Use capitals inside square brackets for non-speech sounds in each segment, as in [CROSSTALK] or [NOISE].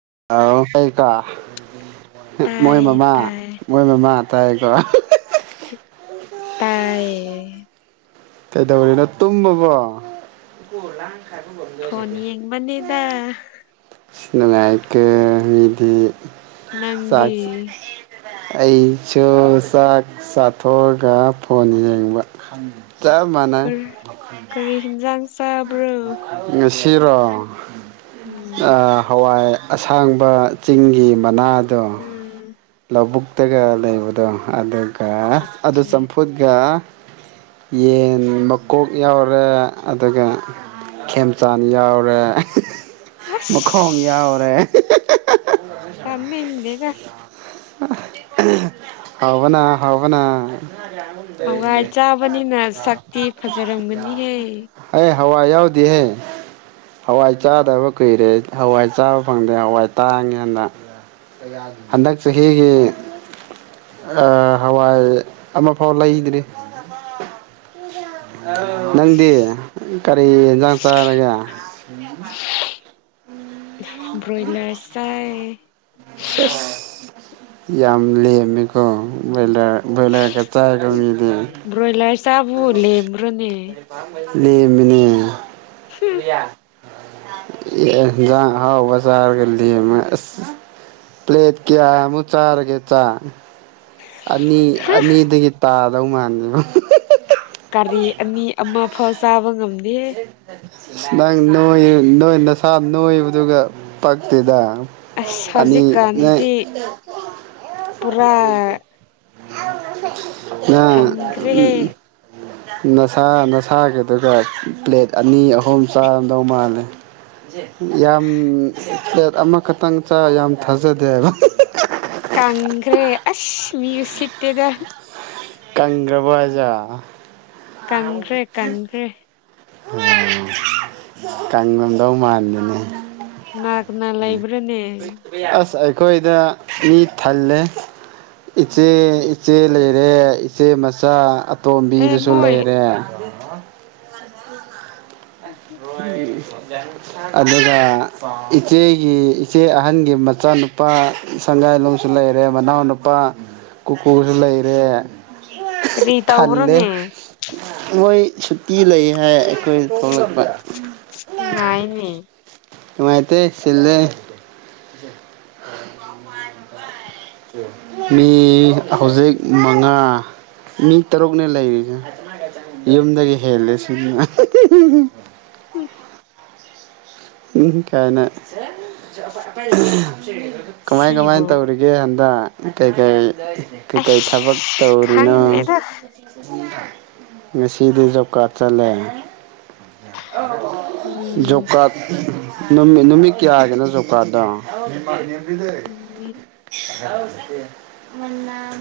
[UNINTELLIGIBLE] ꯃꯣꯏ ꯇꯥꯏꯌꯦ ꯃꯃꯥ ꯃꯣꯏ ꯃꯃꯥ ꯇꯥꯏꯀꯣ ꯇꯥꯏ ꯀꯩꯗꯧꯔꯤꯅꯣ ꯇꯨꯝꯃꯕꯣ ꯐꯣꯟ ꯌꯦꯡꯕꯅꯤꯗ ꯁꯤꯅ ꯂꯥꯏꯀ ꯃꯤꯗꯤ ꯅꯪꯗꯤ ꯆꯥꯛ ꯑꯩꯁꯨ ꯆꯥꯛ ꯆꯥꯊꯣꯛꯑꯒ ꯐꯣꯟ ꯌꯦꯡꯕ ꯆꯞ ꯀꯔꯤ ꯀꯔꯤ ꯍꯤꯟꯖꯥꯡ ꯆꯥꯕ꯭ꯔꯣ [UNINTELLIGIBLE] ꯁꯤꯔꯣ ꯎꯝ ꯍꯋꯥꯏ ꯑꯁꯥꯡꯕ ꯆꯤꯡꯒꯤ ꯃꯅꯥ ꯎꯝ ꯀꯕꯨꯛꯇꯒ ꯂꯩꯕꯗꯣ ꯑ ꯀ ꯑꯗꯨ ꯆꯠꯆꯥ ꯆꯝꯐꯨꯠꯒ ꯌꯦꯟ ꯃꯀꯣꯛ ꯌꯥꯎꯔꯦ ꯑꯗꯨꯒ ꯈꯦꯝꯆꯥꯟ ꯌꯥꯎꯔꯦ ꯃꯈꯣꯡ ꯌꯥꯎꯔꯦ ꯇꯥꯅꯤꯡꯗꯦꯗꯥ ꯍꯥꯎꯕꯥꯅ ꯍꯥꯎꯕꯥꯅ ꯍꯋꯥꯏ ꯆꯥꯕꯅꯤꯅ ꯁꯛꯇꯤ ꯐꯖꯔꯝꯒꯅꯤꯍꯦ [UNINTELLIGIBLE] ꯍꯋꯥꯏ ꯌꯥꯎꯗꯤꯍꯦ ꯍꯋꯥꯏ ꯆꯥꯗꯕ ꯀꯨꯏꯔꯦ ꯍꯋꯥꯏ ꯆꯥꯕ ꯐꯪꯗꯦ ꯍꯋꯥꯏ ꯇꯥꯡꯉꯦꯟꯗ ꯍꯟꯗꯛ ꯆꯍꯤꯒꯤ ꯍꯋꯥꯏ ꯑꯃꯐꯥꯎ ꯂꯩꯗ꯭ꯔꯤ ꯅꯪꯗꯤ ꯀꯔꯤ ꯌꯦꯟꯖꯥꯡ ꯆꯥꯔꯒꯦ ꯕ꯭ꯔꯣꯏꯂꯔ ꯆꯥꯏ ꯌꯥꯝ ꯂꯩꯃꯤꯀꯣ ꯣꯏꯔ ꯭ꯔꯣꯣꯏꯂꯔ ꯕ꯭ꯔꯣꯣꯏꯂꯔ ꯆꯕꯨ ꯂꯕ꯭ꯔꯣꯅꯦ ꯂꯩꯃꯤꯅꯦ ꯌꯥ ꯍꯥꯎ ꯋꯥ ꯆꯥꯔꯒ ꯄ꯭ꯂꯦꯠ ꯀ ꯃꯨꯆꯔꯒꯦ ꯆ ꯑꯅꯤ ꯑꯅꯤꯗ ꯇꯥꯗꯧ ꯃꯥꯥꯟꯅꯦꯗꯥꯕ ꯀꯥꯔꯤ ꯑꯅꯤ ꯑꯃ ꯐ ꯆꯥꯕ ꯉꯝꯗ ꯌꯦ ꯑꯁ ꯅꯪ ꯅꯣꯏ ꯅꯣꯏ ꯅꯁꯥ ꯅꯣꯏꯕꯗꯨꯒ ꯄꯛꯇꯦꯗ ꯑꯁ ꯑꯅꯤ ꯅꯪ ꯍꯧꯖꯤꯛꯀꯥꯟꯁꯤꯗꯤ ꯄꯨꯔꯥ [UNINTELLIGIBLE] ꯉꯥ ꯍꯟꯈ꯭ꯔꯦꯍꯦ ꯅꯁꯥ ꯅꯁꯥꯒꯤꯗꯨꯒ ꯄ꯭ꯂꯦꯠ ꯑꯅꯤ ꯑꯍꯨꯝ ꯆꯥꯔꯝꯗꯧ ꯃꯥꯜꯂꯦ ꯌꯥꯝ ꯄ꯭ꯂꯦꯠ ꯑꯃꯈꯛꯇꯪ ꯆ ꯌꯥꯝ ꯊꯥꯖꯗꯦ ꯍꯥꯏꯕ ꯃꯤꯌꯨꯁꯤꯠꯇꯦꯗ ꯀꯪꯈ꯭ꯔꯕꯖꯥ ꯀꯪ꯭ꯔꯦ ꯀꯪ꯭ꯔꯦ ꯎꯝ ꯀꯉꯝꯗꯧ ꯃꯥꯟꯗꯅꯦ ꯅꯥ ꯀꯅꯥ ꯂꯩꯕ꯭ꯔꯥꯅꯦ ꯑꯁ ꯑꯩꯈꯣꯏꯗ ꯃꯤ ꯊꯜꯂꯦ ꯏꯆꯦ ꯏꯆꯦ ꯂꯩꯔꯦ ꯏꯆꯦ ꯃꯆꯥ ꯑꯦ ꯇꯣꯝꯕꯤꯗꯨꯁꯨ ꯃꯣꯏ ꯂꯩꯔꯦ ꯑꯣ ꯎꯝ ꯑꯗꯨꯒ ꯏꯆꯦꯒꯤ ꯏꯆꯦ ꯑꯍꯟꯒꯤ ꯃꯆꯥꯅꯨꯄꯥ ꯁꯪꯒꯥꯏꯂꯣꯡꯁꯨ ꯂꯩꯔꯦ ꯃꯅꯥꯎꯅꯨꯄꯥ ꯀꯨꯀꯨꯁꯨ ꯂꯩꯔꯦ ꯀꯔꯤ ꯊꯜꯂ ꯇꯧꯕ꯭ꯔꯣꯅꯦ ꯃꯣꯏ ꯁꯨꯇꯤ ꯂꯩ ꯍꯥꯏ ꯑꯩꯈꯣꯏ ꯊꯣꯛꯣꯡꯂꯛꯄ ꯎꯝ ꯉꯥꯏꯅꯦ ꯅꯨꯡꯃꯥꯏꯇꯦ ꯁꯤꯜꯂꯦ ꯃꯤ ꯍꯧꯖꯤꯛ ꯃꯉꯥ ꯃꯤ ꯇꯔꯨꯛꯅꯦ ꯂꯩꯔꯤꯁꯦ ꯌꯨꯝꯗꯒꯤ ꯍꯦꯜꯂꯦ ꯁꯤꯅ [UNINTELLIGIBLE] ꯏ ꯀꯥꯏꯅ ꯀꯃꯥꯏ ꯀꯃꯥꯏ ꯁꯤꯕꯨ ꯇꯧꯔꯤꯒꯦ ꯍꯟꯗꯛ ꯀ ꯀꯩ ꯀꯩ ꯀꯩꯀꯩ ꯑꯁ ꯊꯕꯛ ꯇꯧꯔꯤꯅꯣ ꯈꯪꯗꯦꯗ ꯉꯦꯁꯤꯗꯤ ꯖꯣꯕ ꯀꯥꯔꯗ ꯆꯠꯂꯦ ꯎꯝ ꯌꯣꯛꯀꯥꯠ ꯅꯃꯤ ꯀꯌꯥꯒꯦꯅ ꯖꯣꯄ꯭ꯔꯥꯗ ꯗ ꯅꯨꯃꯤꯠ ꯑꯣꯀ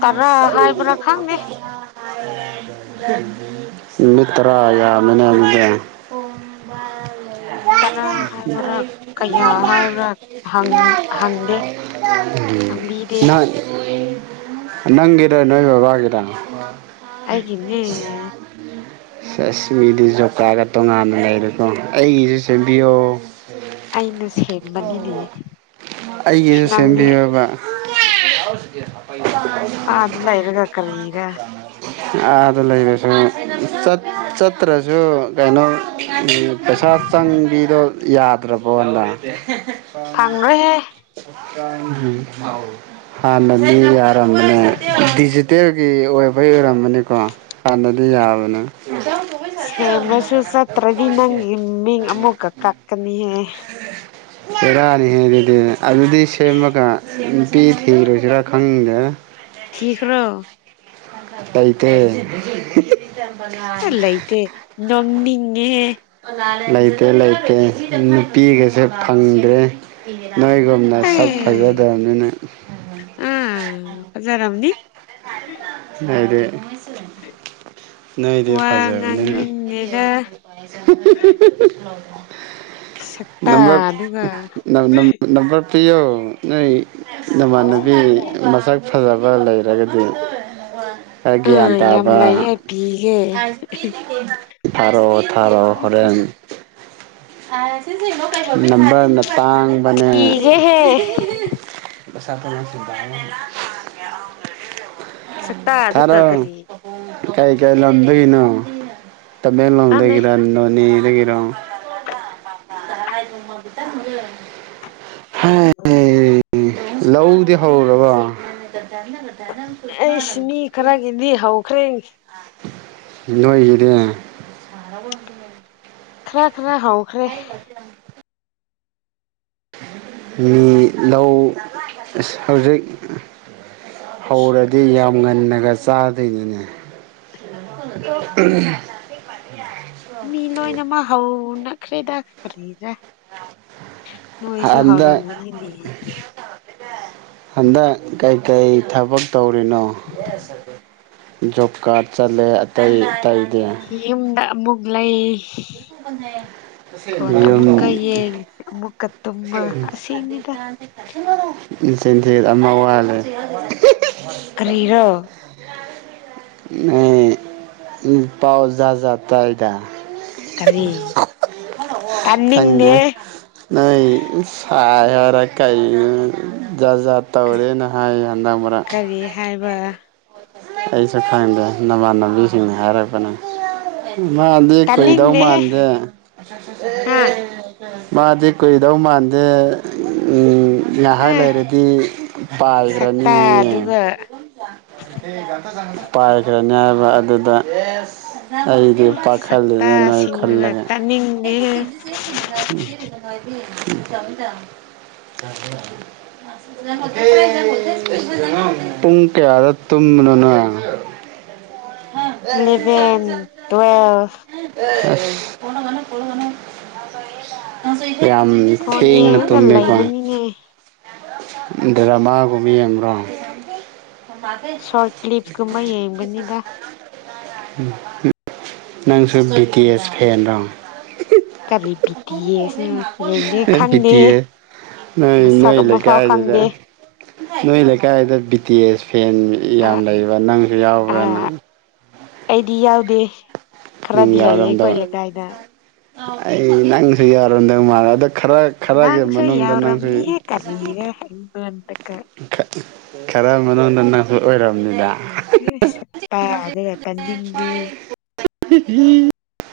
ꯇꯔꯥ ꯍꯥꯏꯕ꯭ꯔꯥ ꯈꯪꯗꯦ ꯃꯤꯇ꯭ꯔꯌꯥ ꯃꯗꯦ ꯎꯝ ꯀꯅꯥ ꯍꯪ ꯍꯪꯗꯦ ꯍꯪꯕꯤꯗꯦ ꯅ ꯅꯪꯒꯤꯗꯦ ꯅꯣꯏ ꯕꯥꯒꯤꯗꯥꯡ ꯍꯥꯏꯒꯅꯦ ꯆꯁꯃꯤꯗꯤ ꯖꯣꯀꯥꯒ ꯇꯣꯉꯥꯟꯅ ꯂꯩꯔꯦꯀꯣ ꯑꯩꯒꯤꯁꯨ ꯃꯤꯑꯣꯕꯤꯣ ꯑꯩꯅ ꯁꯦꯝꯕꯅꯤꯅꯦ ꯑꯩꯒꯤꯁꯨ ꯅꯪꯗꯤ ꯁꯦꯝꯕꯤꯔꯕ ꯌꯥꯎ ꯁꯤꯒ ꯍꯥ ꯑ ꯑꯗꯨꯗꯂ ꯏꯔꯒꯦ ꯀꯔꯤꯔ ꯑꯥꯗ ꯂꯩꯔꯁꯨ ꯆꯠꯇ꯭ꯔꯁꯨ ꯀꯩꯅꯣ ꯄꯦꯁꯥ ꯆꯥꯡꯒꯤꯗ ꯌꯥꯗ꯭ꯔꯕꯣꯂ ꯐꯪꯔꯣꯏꯍꯦ ꯑ ꯍꯥꯟꯅꯅꯤ ꯌꯥꯔ ꯇ ꯗꯤꯖꯤꯇꯦꯜ ꯑꯣꯏꯕꯩ ꯑꯣꯏꯔꯝ ꯑꯃꯅꯤꯀꯣ ꯍꯥꯟꯅꯗꯤ ꯌꯥꯕꯅꯦ ꯁꯦꯝꯕꯁꯨ ꯆꯠꯇ꯭ꯔꯗꯤ ꯅꯪꯒꯤ ꯃꯤꯡ ꯑꯃꯨꯛꯀ ꯀꯛꯀꯅꯤꯍꯦ ꯆꯦꯔꯥꯅꯤꯍꯦ ꯑꯗꯨꯗꯤ ꯑꯗꯨꯗꯤ ꯁꯦꯝꯃꯒ ꯅꯨꯄꯤ ꯊꯤꯔꯨꯁꯤꯔꯥ ꯈꯪꯗꯦ ꯊꯀ꯭ꯔꯣ ꯑꯇꯩꯥꯏꯇꯩ ꯆꯄꯅ ꯅꯣꯅꯤꯡꯉꯦ ꯂꯩꯇꯦ ꯂꯩꯇꯦ ꯅꯨꯄꯤꯒꯁꯨ ꯐꯪꯗ꯭ꯔꯦ ꯅꯣꯏꯒꯨꯝꯅ ꯁꯛ ꯑꯦ ꯐꯖꯗ꯭ꯔꯕꯅꯤꯅ ꯑꯥ ꯐꯖꯔꯝꯅꯤ ꯍꯥꯏ ꯅꯗꯤ ꯋꯥ ꯐꯖꯩ ꯏꯅꯅ ꯉꯥꯡꯅꯤꯡꯗꯦꯗ ꯁꯛꯇꯥ ꯅꯝꯕꯔ ꯑꯗꯨꯒ ꯅꯝꯕꯝꯕꯔ ꯄꯤꯌꯣ ꯅꯣꯏ ꯅꯃꯅꯕꯤ ꯃꯁꯛ ꯐꯖꯕ ꯂꯩꯔꯒꯗꯤ ꯋꯥ ꯒ꯭ꯌꯥꯟ ꯑꯥ ꯌꯥꯝ ꯇꯥꯕ ꯂꯩꯌꯦ ꯄꯤꯒꯦ ꯊꯔꯣ ꯊꯥꯔꯣ ꯍꯣꯔꯦꯟ ꯑ ꯅꯝꯕꯔꯅ ꯇꯥꯡꯕꯅꯦ ꯄꯤꯒꯦꯍꯦ ꯁꯅ ꯁꯤꯗ ꯁꯛꯇꯥ ꯑꯗꯨ ꯀꯔꯤ ꯀꯩ ꯀꯩ ꯂꯝꯗꯒꯤꯅꯣ ꯈꯪꯗꯦ ꯇꯃꯦꯡꯂꯣꯡꯗꯒꯤꯔ ꯅꯣꯅꯤꯗꯒꯤ ꯑꯗꯨꯝ ꯇꯔꯉꯥꯏ ꯃꯃꯇ ꯃ ꯍ ꯂꯧꯗꯤ ꯍꯧꯔꯕꯣ ꯑꯩꯁ ꯃꯤ ꯈꯔꯒꯤꯗꯤ ꯍꯧꯈ꯭ꯔꯦ ꯣꯏꯒꯤꯗꯦ ꯈꯥ ꯈꯔ ꯍꯧ ꯍꯧꯈ꯭ꯔꯦ ꯃꯤ ꯂꯧ ꯍꯧꯖꯤꯛ ꯍꯧꯔꯗꯤ ꯌꯥꯝ ꯨꯡ ꯉꯟꯅꯒ ꯆꯥꯗꯣꯏꯅꯤꯅꯦ ꯃꯤ ꯂꯣꯏꯅꯃ ꯍꯅ ꯈꯈ꯭ꯔꯤꯗ ꯈꯔꯍꯤꯔ ꯑꯗ ꯍꯧꯔꯝꯒꯅꯤꯅꯦ ꯑꯗ ꯀꯥꯏ ꯀꯥꯏ ꯊꯕꯛ ꯇꯧꯔꯤꯅꯣ ꯣꯕ ꯀꯥꯔꯠ ꯆꯠꯂꯦ ꯑꯇꯩ ꯑꯇꯩꯗꯤ ꯌꯨꯝꯗ ꯑꯃꯨꯛ ꯂꯩ ꯐꯣꯟ ꯑꯃꯨꯛꯀ ꯌꯨꯝ ꯌꯦꯡ ꯑꯃꯨꯛꯀ ꯇꯨꯝꯃ ꯑꯁꯤꯅꯤꯗ ꯆꯦꯟꯊꯦ ꯑꯃ ꯋꯥꯠꯂꯦ ꯀꯔꯤꯔꯣ ꯍ ꯄꯥꯎꯖꯖꯥ ꯇꯥꯏꯗ ꯀꯔꯤ ꯈꯪꯗꯦ ꯇꯥꯅꯤꯡꯗꯦ ꯅꯣꯏ ꯁꯥꯏ ꯌꯥꯔ ꯀꯥꯏ ꯖꯥꯠ ꯖꯥꯠ ꯇꯧꯔꯦꯅ ꯍꯥꯏꯌꯦ ꯍꯟꯗꯛ ꯃꯔꯔꯛ ꯋꯥ ꯑꯩꯁꯨ ꯈꯪꯗꯦ ꯅꯃꯥꯟꯅꯕꯤꯁꯤꯡꯅ ꯍꯥꯏꯔꯛꯄꯅ ꯃꯥꯗꯤ ꯀꯨꯏꯗꯧ ꯇꯥꯅꯤꯡꯗꯦꯍꯦ ꯃꯥꯟꯗꯦ ꯍꯥ ꯃꯥꯗꯤ ꯀꯨꯏꯗꯧ ꯃꯥꯟꯗꯦ ꯎ ꯉꯥꯏꯍꯥꯛ ꯎꯝ ꯂꯩꯔꯗꯤ ꯁꯛꯇꯥ ꯄꯥꯏꯈ꯭ꯔꯅꯤꯌꯦ ꯑꯗꯨꯒ ꯄꯥꯏꯈꯔꯦ ꯅꯤꯥꯏꯕ ꯑꯗꯨꯗ ꯑꯩꯗꯤ ꯎꯝ ꯄꯥꯈꯜꯂꯤꯅꯦ ꯅ ꯑꯩ ꯁꯛꯇꯥꯁꯤꯡꯗꯨꯒ ꯈꯜꯂꯒꯦ ꯇꯥꯅꯤꯡꯗꯦꯍꯦ ꯎꯝ ꯄꯨꯡ ꯀꯌꯥꯗ ꯇꯨꯝꯅꯅ ꯆ ꯏꯂꯚꯦꯟ ꯇꯨꯋꯦꯜꯐ ꯑ ꯐꯅꯒꯅ ꯀꯒꯅ ꯍꯁ ꯌꯥꯝ ꯐꯣꯟ ꯊꯦꯡꯅ ꯌꯦꯡꯉꯒ ꯇꯨꯝꯃꯦꯀꯣ ꯂꯩꯕꯅꯤꯅꯦ ꯗ꯭ꯔꯃꯥꯒꯨꯃꯤ ꯍꯦꯝ꯭ꯔꯝ ꯁꯣꯔꯠ ꯀ꯭ꯂꯤꯞꯁꯀꯨꯝꯕ ꯌꯦꯡꯕꯅꯤꯗ ꯅꯪꯁꯨ ꯕꯤ ꯇꯤ ꯑꯦꯁ ꯐꯦꯟꯗꯣ ꯀꯔꯤ ꯄꯕꯤꯇꯌꯦꯁꯤꯅ ꯌꯦꯡꯗꯦ ꯕꯤ ꯈꯪꯗꯦ ꯇꯤ ꯑꯦ ꯅꯣꯏ ꯃꯁꯛ ꯅꯣꯏ ꯑꯃ ꯂꯩꯀꯥꯏꯗꯨꯗ ꯅꯣꯏ ꯂꯩꯀꯥꯏꯗꯨꯗ ꯕꯤ ꯇꯤ ꯑꯦꯁ ꯐꯦꯟ ꯑ ꯌꯥꯝ ꯂꯩꯕ ꯅꯪꯁꯨ ꯑ ꯌꯥꯎꯕ꯭ꯔꯥ ꯅꯪ ꯑꯩꯗꯤ ꯌꯥꯎꯗꯦ ꯅꯪ ꯈꯔꯗꯤ ꯂꯩꯌꯦ ꯌꯥꯎꯔꯝꯗꯧ ꯑꯩꯈꯣꯏ ꯂꯩꯀꯥꯏꯗ ꯑꯩ ꯅꯪꯁꯨꯨ ꯑꯔꯗꯒ ꯃꯥꯔ ꯑꯗꯨꯗ ꯅꯪꯁꯨꯣ ꯌꯥꯎꯔꯝꯅꯤ ꯍꯦ ꯀꯔꯔ ꯑꯗꯨ ꯑ ꯈꯔ ꯃꯅꯨꯡꯗ ꯅꯪꯁꯨ ꯑꯣꯏꯔꯕꯅꯤꯗ ꯎ ꯆꯄ ꯑꯗꯨꯄ ꯗꯦ ꯍ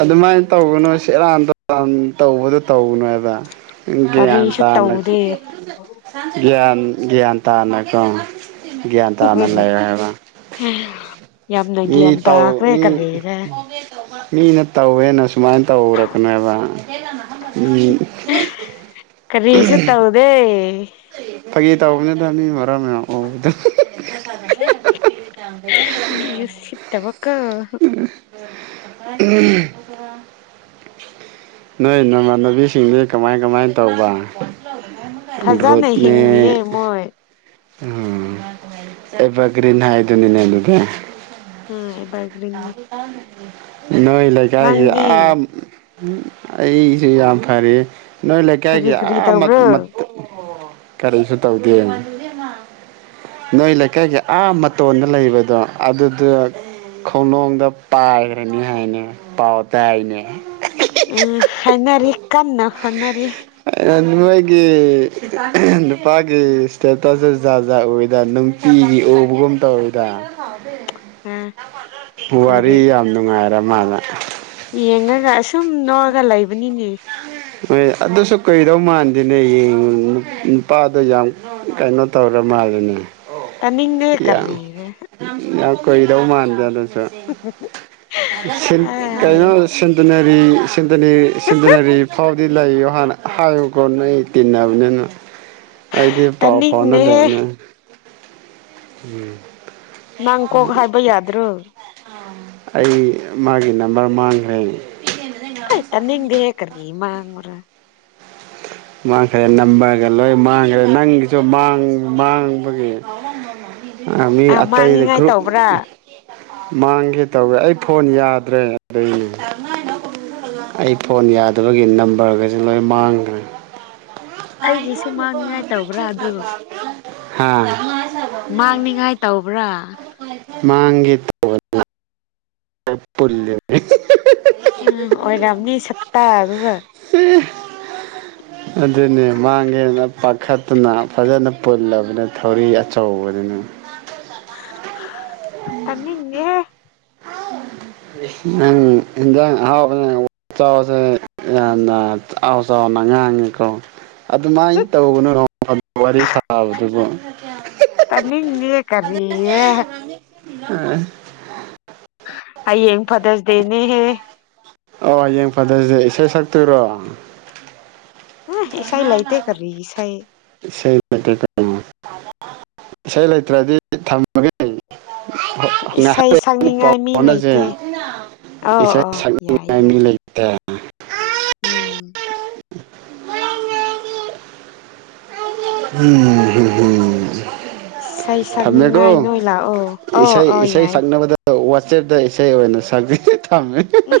ꯑꯗꯨꯃꯥꯏꯅ ꯇꯧꯒꯅꯨ ꯁꯦꯔꯥꯟ ꯇꯥꯟ ꯇꯧꯕꯗꯣ ꯇꯧꯒꯅꯨꯕ ꯒ꯭ꯌꯥꯟ ꯀꯔꯤꯁꯨ ꯇꯥꯅ ꯇꯧꯗꯦ ꯒ꯭ꯌꯥꯟ ꯒ꯭ꯌꯥꯟ ꯇꯥꯅꯀꯣꯣꯡ ꯒ꯭ꯌꯥꯟ ꯇꯥꯅ ꯂꯩꯔ ꯍꯥꯏꯕ ꯌꯥꯝꯅ ꯃꯤ ꯒ꯭ꯌꯥꯟ ꯇꯥꯎ ꯇꯥꯈ꯭ꯔꯦ ꯀꯔꯤꯔ ꯃꯤ ꯃꯤꯅ ꯇꯧꯋꯦꯅ ꯁꯨꯃꯥꯏꯅ ꯇꯧꯔꯛꯀꯅꯦꯕ ꯀꯔꯤꯁꯨ ꯇꯧꯗꯦ ꯐꯒꯤꯦ ꯇꯧꯕꯧꯕꯅꯤꯗ ꯑꯅꯤ ꯃꯔꯝ ꯃꯌꯥꯝꯗ ꯃꯤ ꯌꯁꯤꯠꯇꯕ ꯀ ꯎꯝ ꯅꯣꯏ ꯅꯃꯥꯟꯅꯕꯤꯁꯤꯡꯗꯤ ꯀꯃꯥꯏ ꯀꯃꯥꯏ ꯇꯧꯕ ꯐꯖꯅ ꯑ꯭ꯔꯗꯅꯦ ꯍꯤꯡꯂꯤꯌꯦ ꯃꯣꯏ ꯎ ꯑꯦꯕ ꯀꯔꯤꯅꯍꯗꯅꯤꯅꯦ ꯂꯒ ꯎꯝ ꯑꯕꯔꯒꯂꯅꯤ ꯅꯣꯏ ꯂꯩꯀꯥꯏꯒꯤ ꯌꯥꯝꯥ ꯎ ꯑꯩꯁꯨ ꯌꯥꯝ ꯐꯔꯦ ꯅꯣꯏ ꯀꯔꯤ ꯂꯩꯀꯥꯏꯒꯤ ꯀꯔꯤ ꯇꯧꯕ꯭ꯔꯣ ꯀꯔꯤꯁꯨ ꯇꯧꯗꯦꯅ ꯅꯣꯏ ꯂꯩꯀꯥꯏꯒꯤ ꯑꯥ ꯃꯇꯣꯟꯗ ꯂꯩꯕꯗꯣ ꯑꯗꯨꯗꯨ ꯈꯣꯡꯅꯨꯡꯗ ꯄꯥꯏꯈ꯭ꯔꯅꯤ ꯍꯥꯏꯅꯦ ꯄꯥꯎ ꯇꯗꯥꯥꯏꯅꯦ ꯑ ꯍꯅꯔꯤ ꯀꯥꯟꯅ ꯍꯅꯔꯤ ꯑꯩꯒꯤ ꯀꯄꯥꯒꯤ ꯏꯁꯇꯦꯇꯁ ꯖꯥꯠ ꯖꯥꯠ ꯑꯣꯏꯗ ꯅꯨꯡꯇꯤꯒꯤ ꯎꯕꯒꯨꯝ ꯇꯧꯔꯣꯏꯗ ꯑ ꯋꯥꯔꯤ ꯎꯔ ꯌꯥꯝ ꯅꯨꯡꯉꯥꯏꯔꯦ ꯃꯥꯅ ꯁꯨꯝ ꯅꯣꯛꯑꯒ ꯂꯩꯕꯅꯤꯅꯦ ꯍꯣꯏ ꯑꯗꯨꯁꯨ ꯀꯩꯗꯧ ꯃꯥꯥꯟꯗꯦꯅꯦ ꯅꯨꯄꯥꯗꯣ ꯌꯥꯝ ꯀꯩꯅꯣ ꯇꯧꯔ ꯃꯥꯜꯜꯂꯤꯅꯦ ꯇꯅꯤꯡꯅꯦꯦ ꯀꯔꯤꯅꯦ ꯀꯣꯏꯗꯧ ꯃꯥꯟꯗꯗ ꯁ ꯑꯥꯏ ꯀꯥꯏꯅꯕ ꯁꯟꯗꯅꯦ ꯑꯩ ꯁꯤꯟꯗꯔꯤ ꯐꯥꯎ ꯂꯩꯌꯣ ꯍꯥꯟꯅ ꯍꯥꯏꯌꯨꯀꯣ ꯅꯣꯏ ꯑꯩ ꯇꯤꯟꯅꯕꯅꯤꯅ ꯑꯩꯗꯤ ꯄꯥꯎ ꯇꯥꯅꯤꯡꯗꯦꯍꯦ ꯐꯥꯎꯅꯗꯕꯅꯦ ꯎꯝ ꯅꯪ ꯀꯣꯛ ꯍꯥꯏꯕ ꯌꯥꯗ꯭ꯔꯣ ꯑꯩ ꯃꯥꯒꯤ ꯅꯝꯕꯔ ꯃꯥꯡꯈ꯭ꯔꯦ ꯑ ꯇꯅꯤꯡꯗꯦ ꯍꯦ ꯀꯔꯤ ꯃꯥꯡꯕꯅꯣ ꯃꯥꯡꯈ꯭ꯔꯦ ꯅꯝꯕꯒ ꯂꯣꯏ ꯃꯥꯡꯈ꯭ꯔꯦ ꯅꯪꯒꯤꯁꯨ ꯃꯥꯡꯕꯒꯤ ꯃꯤ ꯑꯥ ꯑꯇꯩꯗ ꯃꯥꯡꯅꯤꯡꯉꯥꯏ ꯒꯔꯨꯞ ꯇꯧꯕ꯭ꯔꯥ ꯃꯥꯡꯒꯦ ꯇꯧꯒꯦ ꯑꯩ ꯐꯣꯟ ꯌꯥꯗ꯭ꯔꯦ ꯑꯗꯨꯗꯩꯅꯦ ꯑꯩ ꯐꯣꯟ ꯌꯥꯗꯕꯒꯤ ꯅꯝꯕꯔꯒꯁꯦ ꯂꯣꯏ ꯃꯥꯡꯈ꯭ꯔꯦ ꯑꯩꯒꯤꯁꯨ ꯃꯥꯡꯅꯤꯡꯉꯥꯏ ꯇꯧꯕ꯭ꯔꯥ ꯑꯗꯨ ꯃꯥꯡꯅꯤꯡꯉꯥꯏ ꯇꯧꯕ꯭ꯔꯥ [UNINTELLIGIBLE] ꯃꯥꯡꯒꯤ ꯇꯧꯕꯅ ꯄꯨꯂ ꯎꯝ ꯑꯣꯏꯔꯥꯝꯅꯤ ꯁꯞꯇꯥ ꯑꯗꯨꯒ ꯑꯗꯨꯅꯦ ꯃꯥꯡꯒꯦꯅ ꯄꯥꯈꯠꯇꯨꯅ ꯐꯖꯅ ꯄꯨꯜꯂꯕꯅ ꯊꯧꯔꯤ ꯑꯆꯧꯕꯗꯨꯅꯤ ꯇꯅꯤꯡꯗꯦ ꯍꯦ [UNINTELLIGIBLE] ꯑꯗꯨꯃꯥꯏꯅ ꯇꯧꯒꯅꯨ ꯋꯥꯔꯤ ꯁꯥꯕꯗꯨꯕꯨ ꯇꯅꯤꯡꯗꯤꯦ ꯀꯔꯤꯌꯦ ꯑ ꯑꯩ ꯌꯦꯡ ꯐꯗꯁꯗꯦꯅꯤ ꯍꯦ ꯑꯣ ꯍꯌꯦꯡ ꯐꯗꯁꯦ ꯏꯁꯩ ꯁꯛꯇꯨꯔꯣ ꯑ ꯏꯁꯥꯥꯏ ꯂꯥꯏꯇꯦ ꯀꯔꯤ ꯏꯁꯥꯥꯏ ꯏꯁꯩ ꯂꯩ ꯏꯁꯩ ꯂꯩꯇ꯭ꯔꯗꯤ ꯊꯝꯃꯒꯦ ꯂꯩ ꯏꯁꯩ ꯉꯥꯏꯍꯥꯛ ꯄꯥꯎ ꯁꯛꯅꯤꯡꯉꯥꯏ ꯃꯤ ꯐꯥꯎꯅꯖꯦ ꯂꯩꯇꯦ ꯑꯧ ꯏꯁꯩ ꯑꯧ ꯌꯥꯏ ꯁꯛꯅꯤꯡꯉꯥꯏ ꯃꯤ ꯌꯥꯏ ꯂꯩꯇꯦ ꯎꯝ ꯎꯝ ꯏꯁꯩ ꯁꯛꯅꯤꯡꯉꯥꯏ ꯅꯣꯏ ꯂꯥꯛꯑꯣ ꯑ ꯑ ꯌꯥꯏ ꯏꯁꯇꯦꯔꯗ ꯏꯁꯩ ꯑꯣꯏꯅ ꯁꯛꯕꯤ ꯎꯝ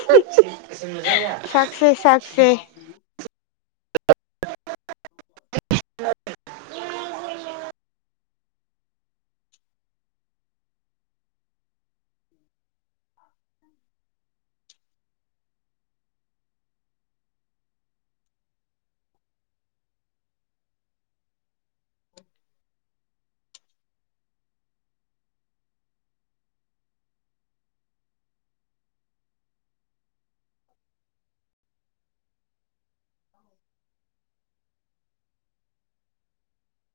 ꯁꯛꯁꯦ ꯁꯛꯁꯦ [UNINTELLIGIBLE]